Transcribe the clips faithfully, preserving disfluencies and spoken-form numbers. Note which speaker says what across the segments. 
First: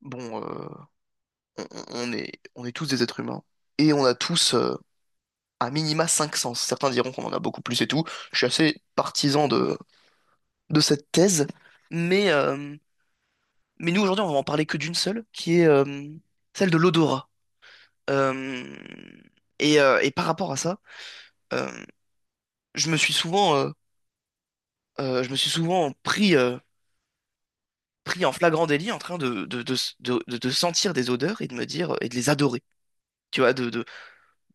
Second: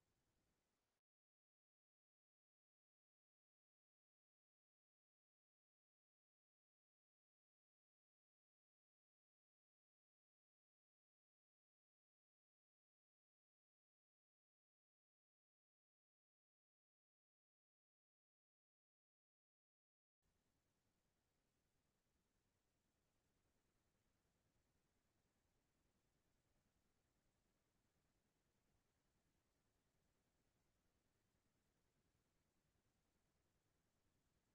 Speaker 1: bon, euh, on, on- est, on est tous des êtres humains et on a tous euh, un minima cinq sens. Certains diront qu'on en a beaucoup plus et tout. Je suis assez partisan de, de cette thèse, mais, euh, mais nous aujourd'hui on va en parler que d'une seule, qui est euh, celle de l'odorat. Euh, et, euh, et par rapport à ça, euh, je me suis souvent, euh, euh, je me suis souvent pris, euh, pris en flagrant délit en train de, de, de, de, de- de sentir des odeurs et de me dire et de les adorer. Tu vois, de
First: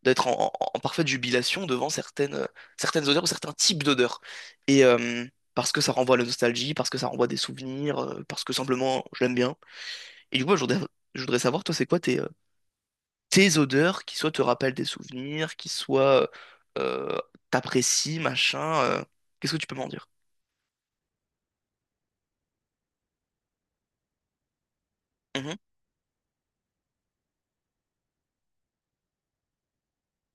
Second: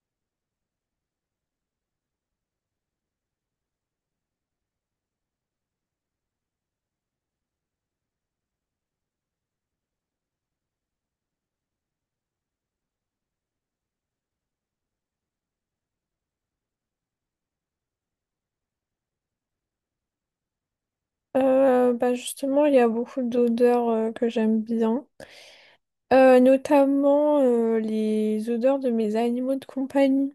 Speaker 1: d'être en, en- en parfaite jubilation devant certaines, euh, certaines odeurs ou certains types d'odeurs. Et euh, parce que ça renvoie à la nostalgie, parce que ça renvoie à des souvenirs, euh, parce que simplement je l'aime bien. Et du coup, je voudrais, je voudrais savoir, toi, c'est quoi tes, euh, tes odeurs qui soit te rappellent des souvenirs, qui soit euh, t'apprécient, machin. Euh, qu'est-ce que tu peux m'en dire?
Speaker 2: Euh, bah justement, il y a beaucoup d'odeurs euh, que j'aime bien.
Speaker 1: Mhm.
Speaker 2: Euh, notamment euh, les odeurs de mes animaux de compagnie.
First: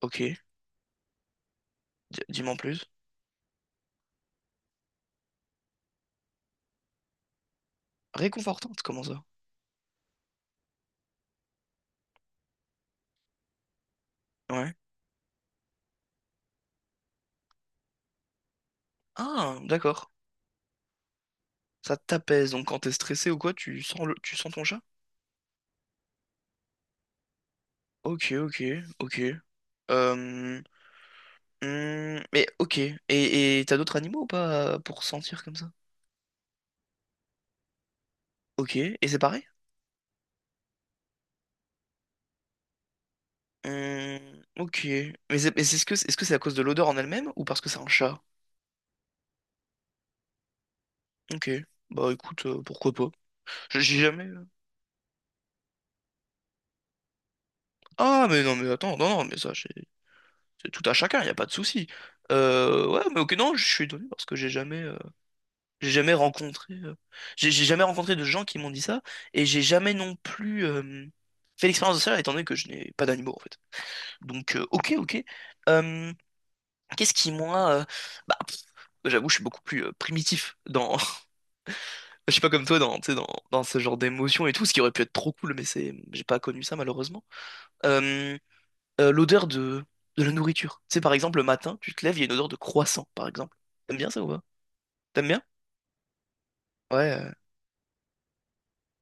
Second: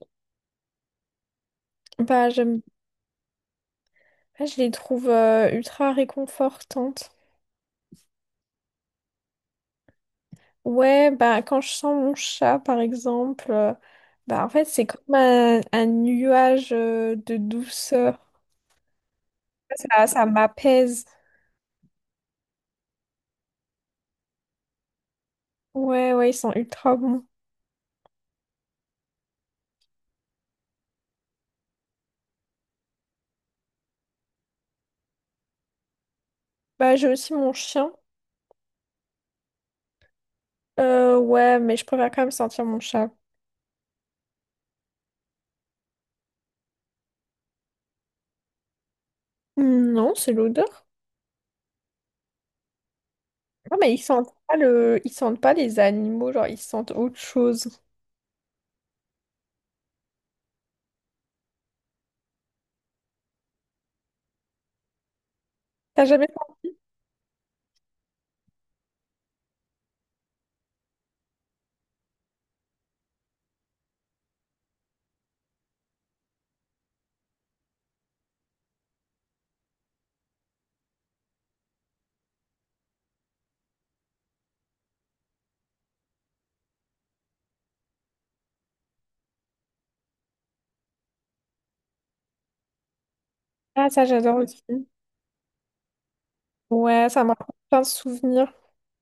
Speaker 1: Ok. Di-
Speaker 2: Bah,
Speaker 1: dis-moi en
Speaker 2: j'aime,
Speaker 1: plus.
Speaker 2: bah, je les trouve euh, ultra réconfortantes.
Speaker 1: Réconfortante, comment ça?
Speaker 2: Ouais, bah quand je sens mon chat par exemple, euh, bah en fait
Speaker 1: Ouais.
Speaker 2: c'est comme un, un nuage euh, de douceur.
Speaker 1: Ah,
Speaker 2: Ça,
Speaker 1: d'accord.
Speaker 2: ça m'apaise.
Speaker 1: Ça t'apaise, donc quand t'es stressé ou quoi, tu sens le... tu sens ton chat?
Speaker 2: Ouais, ouais, ils sont ultra bons.
Speaker 1: Ok, ok, ok. Euh, Hmm, mais ok. Et et t'as d'autres animaux ou pas euh, pour sentir comme ça?
Speaker 2: Bah j'ai aussi mon chien.
Speaker 1: Ok. Et c'est pareil?
Speaker 2: Euh, ouais, mais je préfère quand même sentir mon chat.
Speaker 1: Hmm, ok. Mais c'est mais c'est- est-ce que est-ce que c'est à cause de l'odeur en elle-même ou parce que c'est un chat?
Speaker 2: Non, c'est l'odeur.
Speaker 1: Ok. Bah écoute, euh, pourquoi pas?
Speaker 2: Non,
Speaker 1: Je-
Speaker 2: mais
Speaker 1: J'ai
Speaker 2: ils
Speaker 1: jamais.
Speaker 2: sentent pas le ils sentent pas les animaux, genre ils sentent autre chose.
Speaker 1: Ah mais non mais attends, non non mais ça c'est c'est tout à chacun, y a pas de souci. Euh, ouais mais ok non, je suis étonné parce que j'ai jamais euh, j'ai
Speaker 2: T'as
Speaker 1: jamais
Speaker 2: jamais
Speaker 1: rencontré
Speaker 2: senti?
Speaker 1: euh, j'ai j'ai jamais rencontré de gens qui m'ont dit ça et j'ai jamais non plus euh, fait l'expérience de ça étant donné que je n'ai pas d'animaux en fait. Donc, euh, ok, ok. Euh, Qu'est-ce qui, moi, euh, bah, pff, j'avoue, je suis beaucoup plus euh, primitif dans, je suis pas comme toi dans, tu sais, dans, dans ce genre d'émotion et tout, ce qui aurait pu être trop cool, mais c'est, j'ai pas connu ça malheureusement. Euh, euh, L'odeur de, de la nourriture. Tu sais, par exemple, le matin, tu te lèves, il y a une odeur de croissant, par exemple.
Speaker 2: Ah,
Speaker 1: T'aimes
Speaker 2: ça
Speaker 1: bien ça ou
Speaker 2: j'adore
Speaker 1: pas?
Speaker 2: aussi.
Speaker 1: T'aimes bien?
Speaker 2: Ouais,
Speaker 1: Ouais.
Speaker 2: ça
Speaker 1: euh,
Speaker 2: m'a rappelle plein de souvenirs.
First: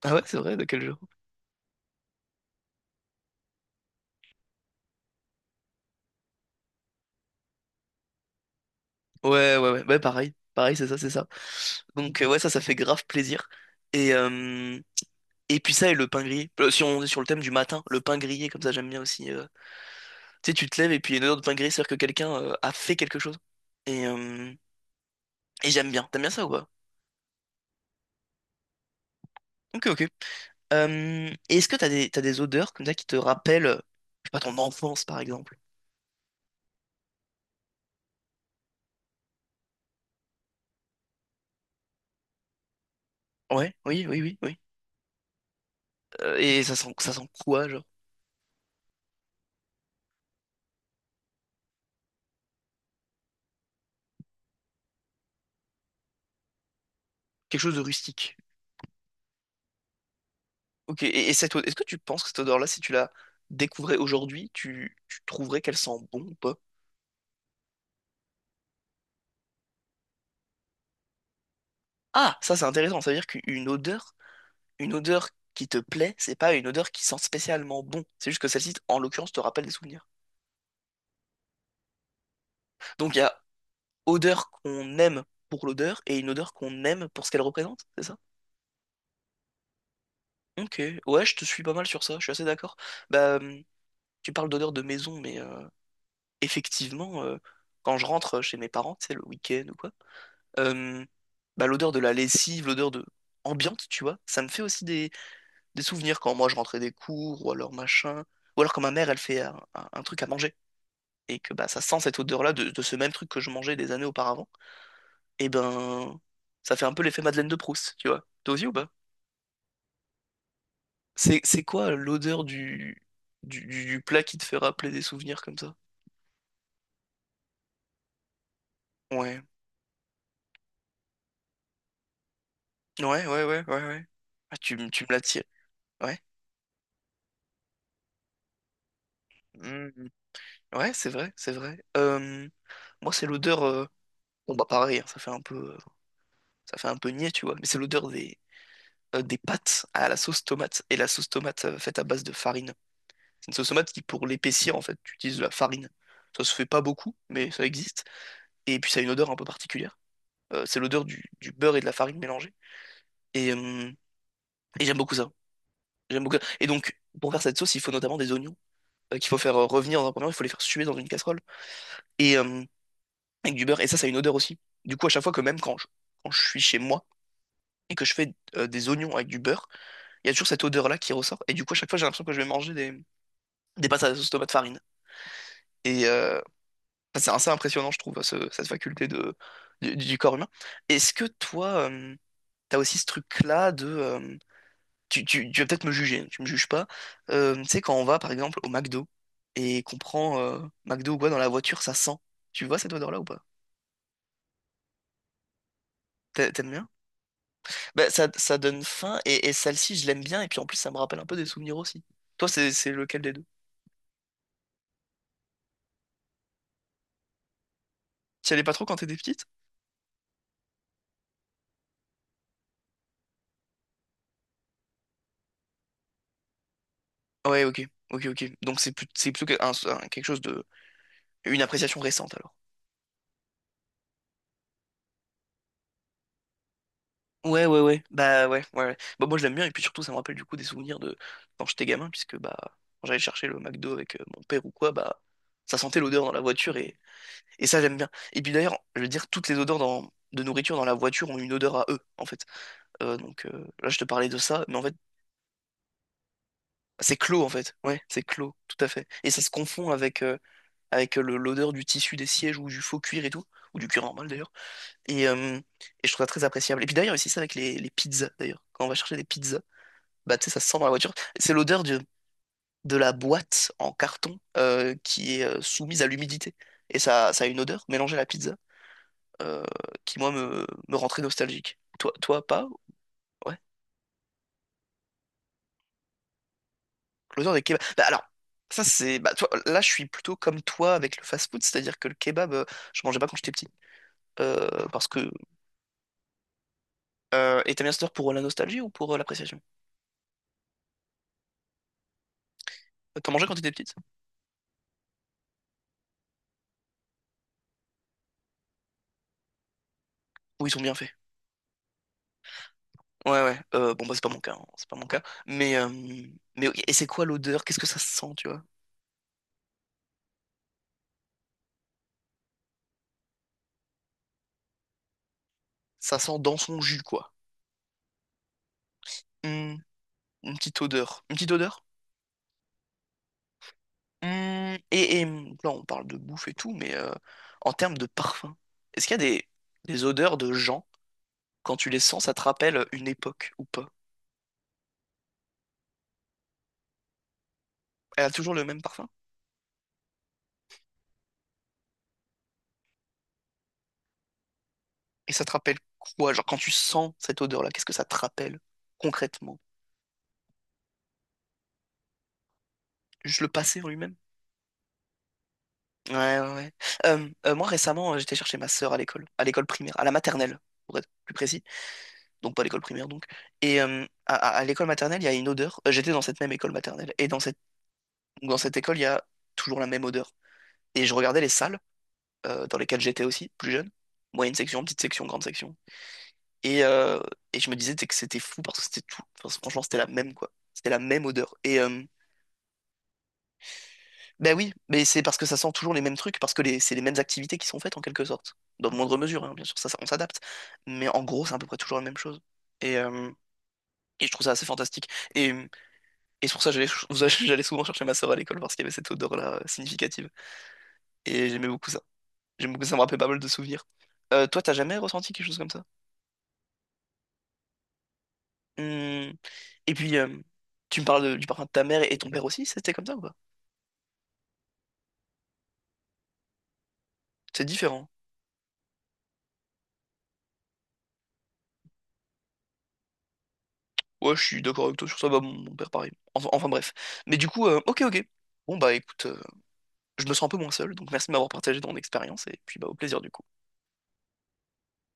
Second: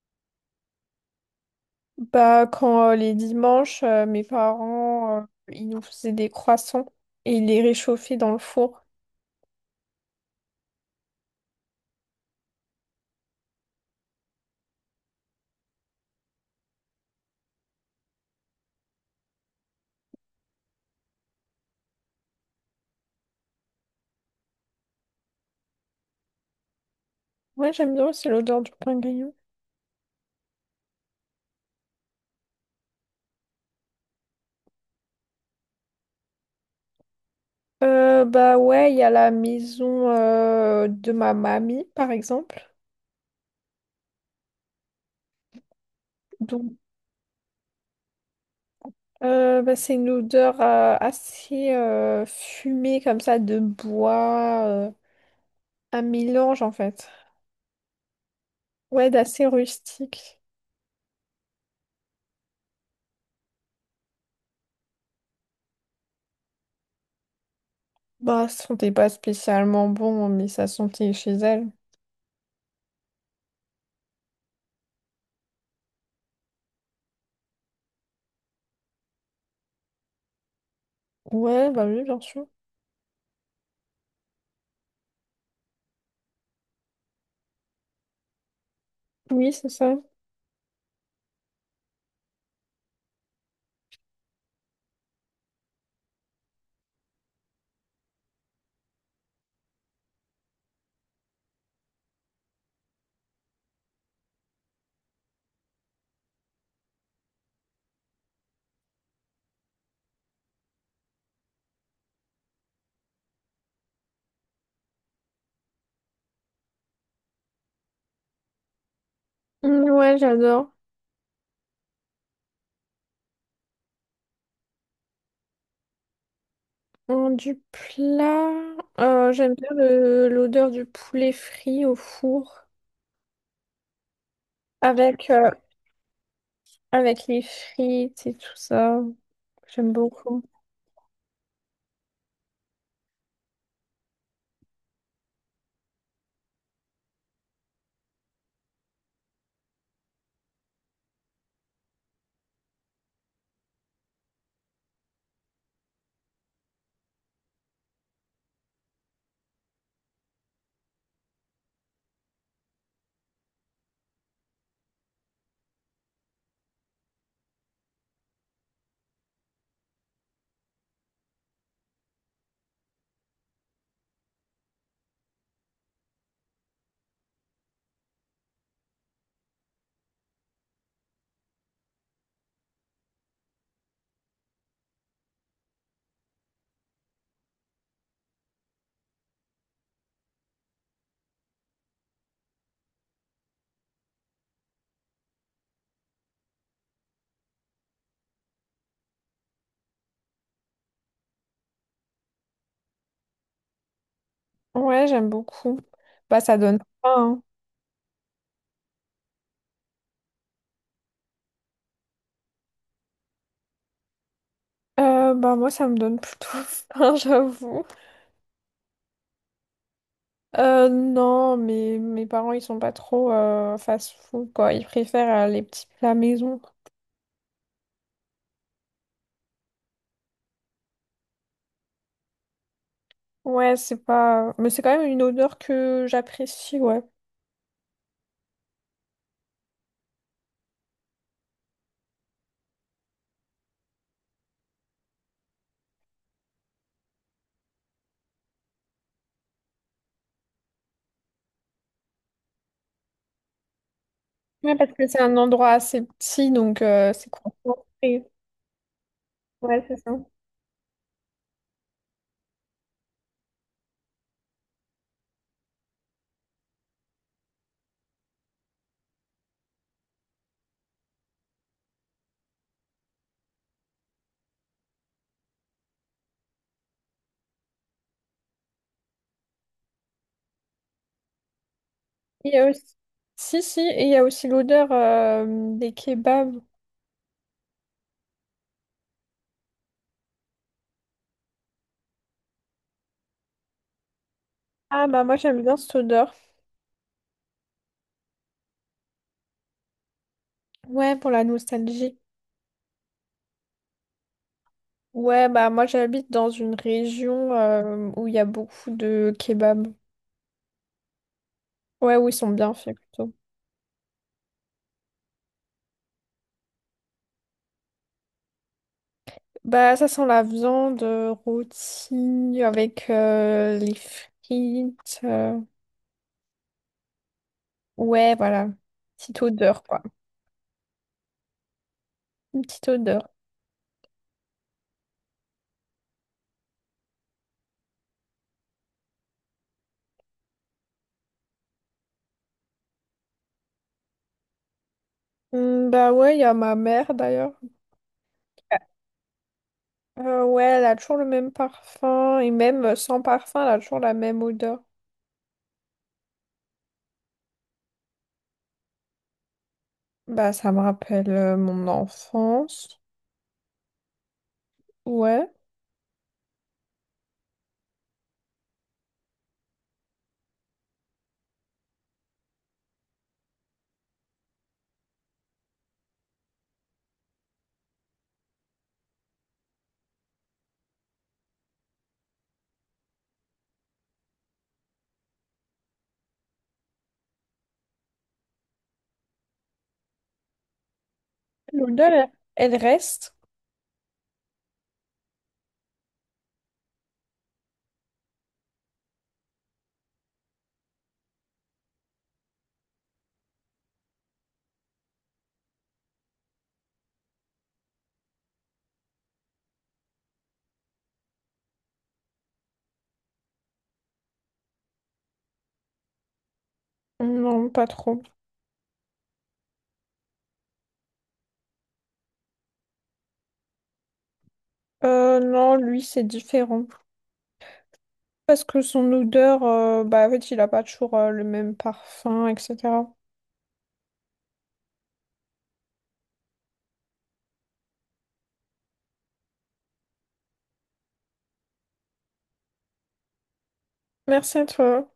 Speaker 1: Ah ouais, c'est vrai, de quel jour?
Speaker 2: Bah, quand euh, les dimanches, euh, mes parents, euh, ils nous faisaient des croissants et ils les réchauffaient dans le four.
Speaker 1: Ouais, ouais, ouais, ouais, pareil, pareil, c'est ça, c'est ça. Donc euh, ouais, ça, ça fait grave plaisir. Et Et puis ça et le pain grillé. Euh, Si on est sur le thème du matin, le pain grillé, comme ça j'aime bien aussi. euh. Tu sais, tu te lèves et puis il y a une odeur de pain grillé, c'est-à-dire que quelqu'un euh, a fait quelque chose. Et, euh, et j'aime bien. T'aimes bien ça ou pas?
Speaker 2: Ouais, j'aime bien aussi l'odeur du pain grillé.
Speaker 1: Ok, ok. Euh, et est-ce que t'as des, t'as des odeurs comme ça qui te rappellent, euh, je sais pas, ton enfance par exemple?
Speaker 2: Euh, bah ouais, il y a la maison euh, de ma mamie, par exemple.
Speaker 1: Ouais, oui, oui, oui, oui. Euh, et
Speaker 2: Donc,
Speaker 1: ça sent, ça sent quoi, genre?
Speaker 2: euh, bah, c'est une odeur euh, assez euh, fumée, comme ça, de bois, euh, un mélange en fait.
Speaker 1: Quelque chose de rustique.
Speaker 2: Ouais, d'assez rustique.
Speaker 1: Ok, et, et cette odeur est-ce que tu penses que cette odeur-là, si tu la découvrais aujourd'hui, tu, tu trouverais qu'elle sent bon ou pas?
Speaker 2: Bah, ça sentait pas spécialement bon, mais ça sentait chez elle.
Speaker 1: Ah, ça c'est intéressant, ça veut dire qu'une odeur une odeur qui te plaît, c'est pas une odeur qui sent spécialement bon. C'est juste que celle-ci, en l'occurrence, te rappelle des souvenirs.
Speaker 2: Ouais, bah oui, bien sûr.
Speaker 1: Donc il y a odeur qu'on aime pour l'odeur et une odeur qu'on aime pour ce qu'elle représente, c'est ça?
Speaker 2: Oui, c'est ça.
Speaker 1: Ok, ouais, je te suis pas mal sur ça, je suis assez d'accord. Bah, hum, tu parles d'odeur de maison, mais euh, effectivement, euh, quand je rentre chez mes parents, c'est le week-end ou quoi, euh, bah, l'odeur de la lessive, l'odeur de ambiante, tu vois, ça me fait aussi des, des souvenirs quand moi je rentrais des cours ou alors machin, ou alors quand ma mère elle fait un un- un truc à manger. Et que bah, ça sent cette odeur-là de, de ce même truc que je mangeais des années auparavant, et ben ça fait un peu l'effet Madeleine de Proust, tu vois. T'as aussi ou pas?
Speaker 2: Mm, ouais, j'adore.
Speaker 1: C'est, c'est quoi l'odeur du, du, du- du plat qui te fait rappeler des souvenirs comme ça?
Speaker 2: Mm, du plat, euh,
Speaker 1: Ouais,
Speaker 2: j'aime bien le- l'odeur du poulet frit au four.
Speaker 1: ouais, ouais, ouais, ouais, ouais. Ah, tu, me- tu me
Speaker 2: Avec,
Speaker 1: l'attires.
Speaker 2: euh,
Speaker 1: Ouais.
Speaker 2: Avec les frites et tout ça. J'aime
Speaker 1: Mhm.
Speaker 2: beaucoup.
Speaker 1: Ouais, c'est vrai, c'est vrai. Euh, moi, c'est l'odeur. euh, Bon, bah pareil, hein, ça fait un peu, euh, ça fait un peu niais, tu vois. Mais c'est l'odeur des, euh, des pâtes à la sauce tomate et la sauce tomate euh, faite à base de farine. C'est une sauce tomate qui, pour l'épaissir, en fait, tu utilises de la farine. Ça se fait pas beaucoup, mais ça existe. Et puis ça a une odeur un peu particulière. Euh, c'est l'odeur du, du beurre et de la farine mélangée. Et, euh, et j'aime beaucoup ça. J'aime beaucoup ça. Et donc, pour faire cette sauce, il faut notamment des oignons euh, qu'il faut faire euh, revenir dans un premier temps. Il faut les faire suer dans une casserole. Et euh, avec du beurre. Et ça, ça a une odeur aussi. Du coup, à chaque fois que même quand je, quand je suis chez moi et que je fais euh, des oignons avec du beurre, il y a toujours cette odeur-là qui ressort. Et du coup, à chaque fois, j'ai l'impression que je vais manger des, des pâtes à la sauce tomate farine. Et, euh, Enfin, c'est assez impressionnant, je trouve, ce- cette faculté de, du, du corps humain. Est-ce que toi, tu t'as aussi ce truc-là de... euh, tu, tu- tu vas peut-être me juger, tu me juges pas. Euh, tu sais, quand on va, par exemple, au McDo et qu'on prend euh, McDo ou quoi dans la voiture, ça sent. Tu vois cette odeur-là ou pas?
Speaker 2: Ouais, j'aime beaucoup. Bah,
Speaker 1: T'a-
Speaker 2: ça
Speaker 1: T'aimes
Speaker 2: donne
Speaker 1: bien?
Speaker 2: faim.
Speaker 1: Bah, ça, ça donne faim, et, et celle-ci, je l'aime bien, et puis en plus, ça me rappelle un peu des souvenirs aussi. Toi, c'est c'est lequel des deux?
Speaker 2: Hein. Euh, bah, moi, ça me donne plutôt faim, j'avoue.
Speaker 1: Tu y allais pas trop quand t'étais petite?
Speaker 2: Euh, non, mais mes parents, ils sont pas trop euh, fast-food, quoi. Ils préfèrent euh, les petits plats maison.
Speaker 1: Ouais, ok, ok, ok. Donc c'est plus, c'est plutôt que- un- un- quelque chose de... Une appréciation récente, alors.
Speaker 2: Ouais, c'est pas Mais c'est quand même une odeur que j'apprécie, ouais.
Speaker 1: Ouais, ouais, ouais. Bah ouais, ouais, ouais. Bah moi je l'aime bien et puis surtout ça me rappelle du coup des souvenirs de quand j'étais gamin puisque bah quand j'allais chercher le McDo avec euh, mon père ou quoi, bah ça sentait l'odeur dans la voiture et, et ça j'aime bien. Et puis d'ailleurs, je veux dire, toutes les odeurs dans... de nourriture dans la voiture ont une odeur à eux en fait. Euh, donc euh, là je te parlais de ça,
Speaker 2: Ouais,
Speaker 1: mais en
Speaker 2: parce
Speaker 1: fait
Speaker 2: que c'est un endroit assez petit, donc euh,
Speaker 1: c'est
Speaker 2: c'est
Speaker 1: clos en fait. Ouais, c'est
Speaker 2: concentré.
Speaker 1: clos, tout à fait. Et ça se
Speaker 2: Ouais,
Speaker 1: confond
Speaker 2: c'est ça.
Speaker 1: avec, euh, avec le- l'odeur du tissu des sièges ou du faux cuir et tout, ou du cuir normal d'ailleurs. Et, euh, et je trouve ça très appréciable. Et puis d'ailleurs, c'est ça avec les, les pizzas d'ailleurs. Quand on va chercher des pizzas, bah, tu sais, ça se sent dans la voiture. C'est l'odeur de, de la boîte en carton euh, qui est euh, soumise à l'humidité. Et ça, ça a une odeur mélangée à la pizza euh, qui, moi, me, me rend très nostalgique. Toi, toi,
Speaker 2: Il y
Speaker 1: pas?
Speaker 2: a aussi
Speaker 1: Ouais.
Speaker 2: Si, si, et il y a aussi l'odeur euh, des kebabs.
Speaker 1: L'odeur des kebabs. Bah, alors, ça, c'est. Bah, toi, là, je suis plutôt comme toi avec le fast-food, c'est-à-dire que le kebab, euh, je mangeais pas quand j'étais petit. Euh,
Speaker 2: Ah,
Speaker 1: parce
Speaker 2: bah
Speaker 1: que.
Speaker 2: moi, j'aime bien cette odeur.
Speaker 1: Euh, et t'aimes bien cette odeur pour la nostalgie ou pour euh, l'appréciation?
Speaker 2: Ouais, pour la nostalgie.
Speaker 1: T'en mangeais quand t'étais petite?
Speaker 2: Ouais, bah moi, j'habite dans une région euh, où il y a beaucoup de kebabs.
Speaker 1: Ou ils sont bien faits.
Speaker 2: Ouais, où ils sont bien faits, plutôt.
Speaker 1: Ouais, ouais. Euh, bon, bah, c'est pas mon cas, hein. C'est pas mon cas. Mais. euh, Mais oui, et c'est quoi l'odeur? Qu'est-ce que ça sent, tu vois?
Speaker 2: Bah, ça sent la viande euh, rôtie avec euh, les frites. euh,
Speaker 1: Ça sent dans son jus, quoi.
Speaker 2: Ouais, voilà. Petite
Speaker 1: Hmm,
Speaker 2: odeur, quoi.
Speaker 1: une petite odeur. Une petite odeur?
Speaker 2: Une petite odeur.
Speaker 1: Hmm, et, et, mmh, là, on parle de bouffe et tout, mais euh, en termes de parfum, est-ce qu'il y a des, des odeurs de gens, quand tu les sens, ça te rappelle une époque ou pas?
Speaker 2: Hum, bah ouais, il y a ma mère d'ailleurs.
Speaker 1: Elle a toujours le même parfum?
Speaker 2: Euh, ouais, elle a toujours le même parfum. Et même euh, sans parfum, elle a toujours la même odeur.
Speaker 1: Et ça te rappelle quoi? Genre, quand tu sens cette odeur-là, qu'est-ce que ça te rappelle concrètement?
Speaker 2: Bah, ça me rappelle euh, mon enfance.
Speaker 1: Juste le passé en lui-même?
Speaker 2: Ouais.
Speaker 1: Ouais, ouais, ouais. Euh, euh, moi, récemment, euh, j'étais chercher ma sœur à l'école, à l'école primaire, à la maternelle, pour être plus précis. Donc pas l'école primaire donc. Et euh, à, à- à l'école maternelle, il y a une odeur. Euh, j'étais dans cette même école maternelle. Et dans cette, dans cette école, il y a toujours la même odeur. Et je regardais les salles euh, dans lesquelles j'étais aussi, plus jeune. Moyenne section, petite section, grande section. Et, euh, et je me disais t'sais, que c'était fou parce que c'était tout, enfin, franchement, c'était la même, quoi. C'était la même odeur. Et euh,
Speaker 2: L'odeur, elle elle reste?
Speaker 1: ben oui, mais c'est parce que ça sent toujours les mêmes trucs, parce que les- c'est les mêmes activités qui sont faites en quelque sorte. Dans moindre mesure, hein, bien sûr, ça, ça- on s'adapte. Mais en gros, c'est à peu près toujours la même chose. Et, euh, et je trouve ça assez fantastique. Et Et c'est pour ça que j'allais j'allais souvent chercher ma sœur à l'école parce qu'il y avait cette odeur-là euh, significative. Et j'aimais beaucoup ça. J'aimais beaucoup ça, ça me rappelait pas mal de souvenirs. Euh, toi, t'as jamais ressenti quelque chose comme ça?
Speaker 2: Non, pas trop.
Speaker 1: Hmm. Et puis, euh, tu me parles de- du parfum de ta mère et ton père aussi, c'était comme ça ou pas?
Speaker 2: Euh, non, lui, c'est différent.
Speaker 1: C'est différent.
Speaker 2: Parce que son odeur, euh, bah, en fait, il a pas toujours euh, le même parfum, et cætera.
Speaker 1: Ouais, je suis d'accord avec toi sur ça, bah, mon, mon père pareil. Enfin, enfin, bref. Mais du coup, euh, ok, ok. Bon bah écoute, euh, je me sens un peu moins seul, donc merci de m'avoir partagé ton expérience et puis bah au plaisir du coup.
Speaker 2: Merci à toi.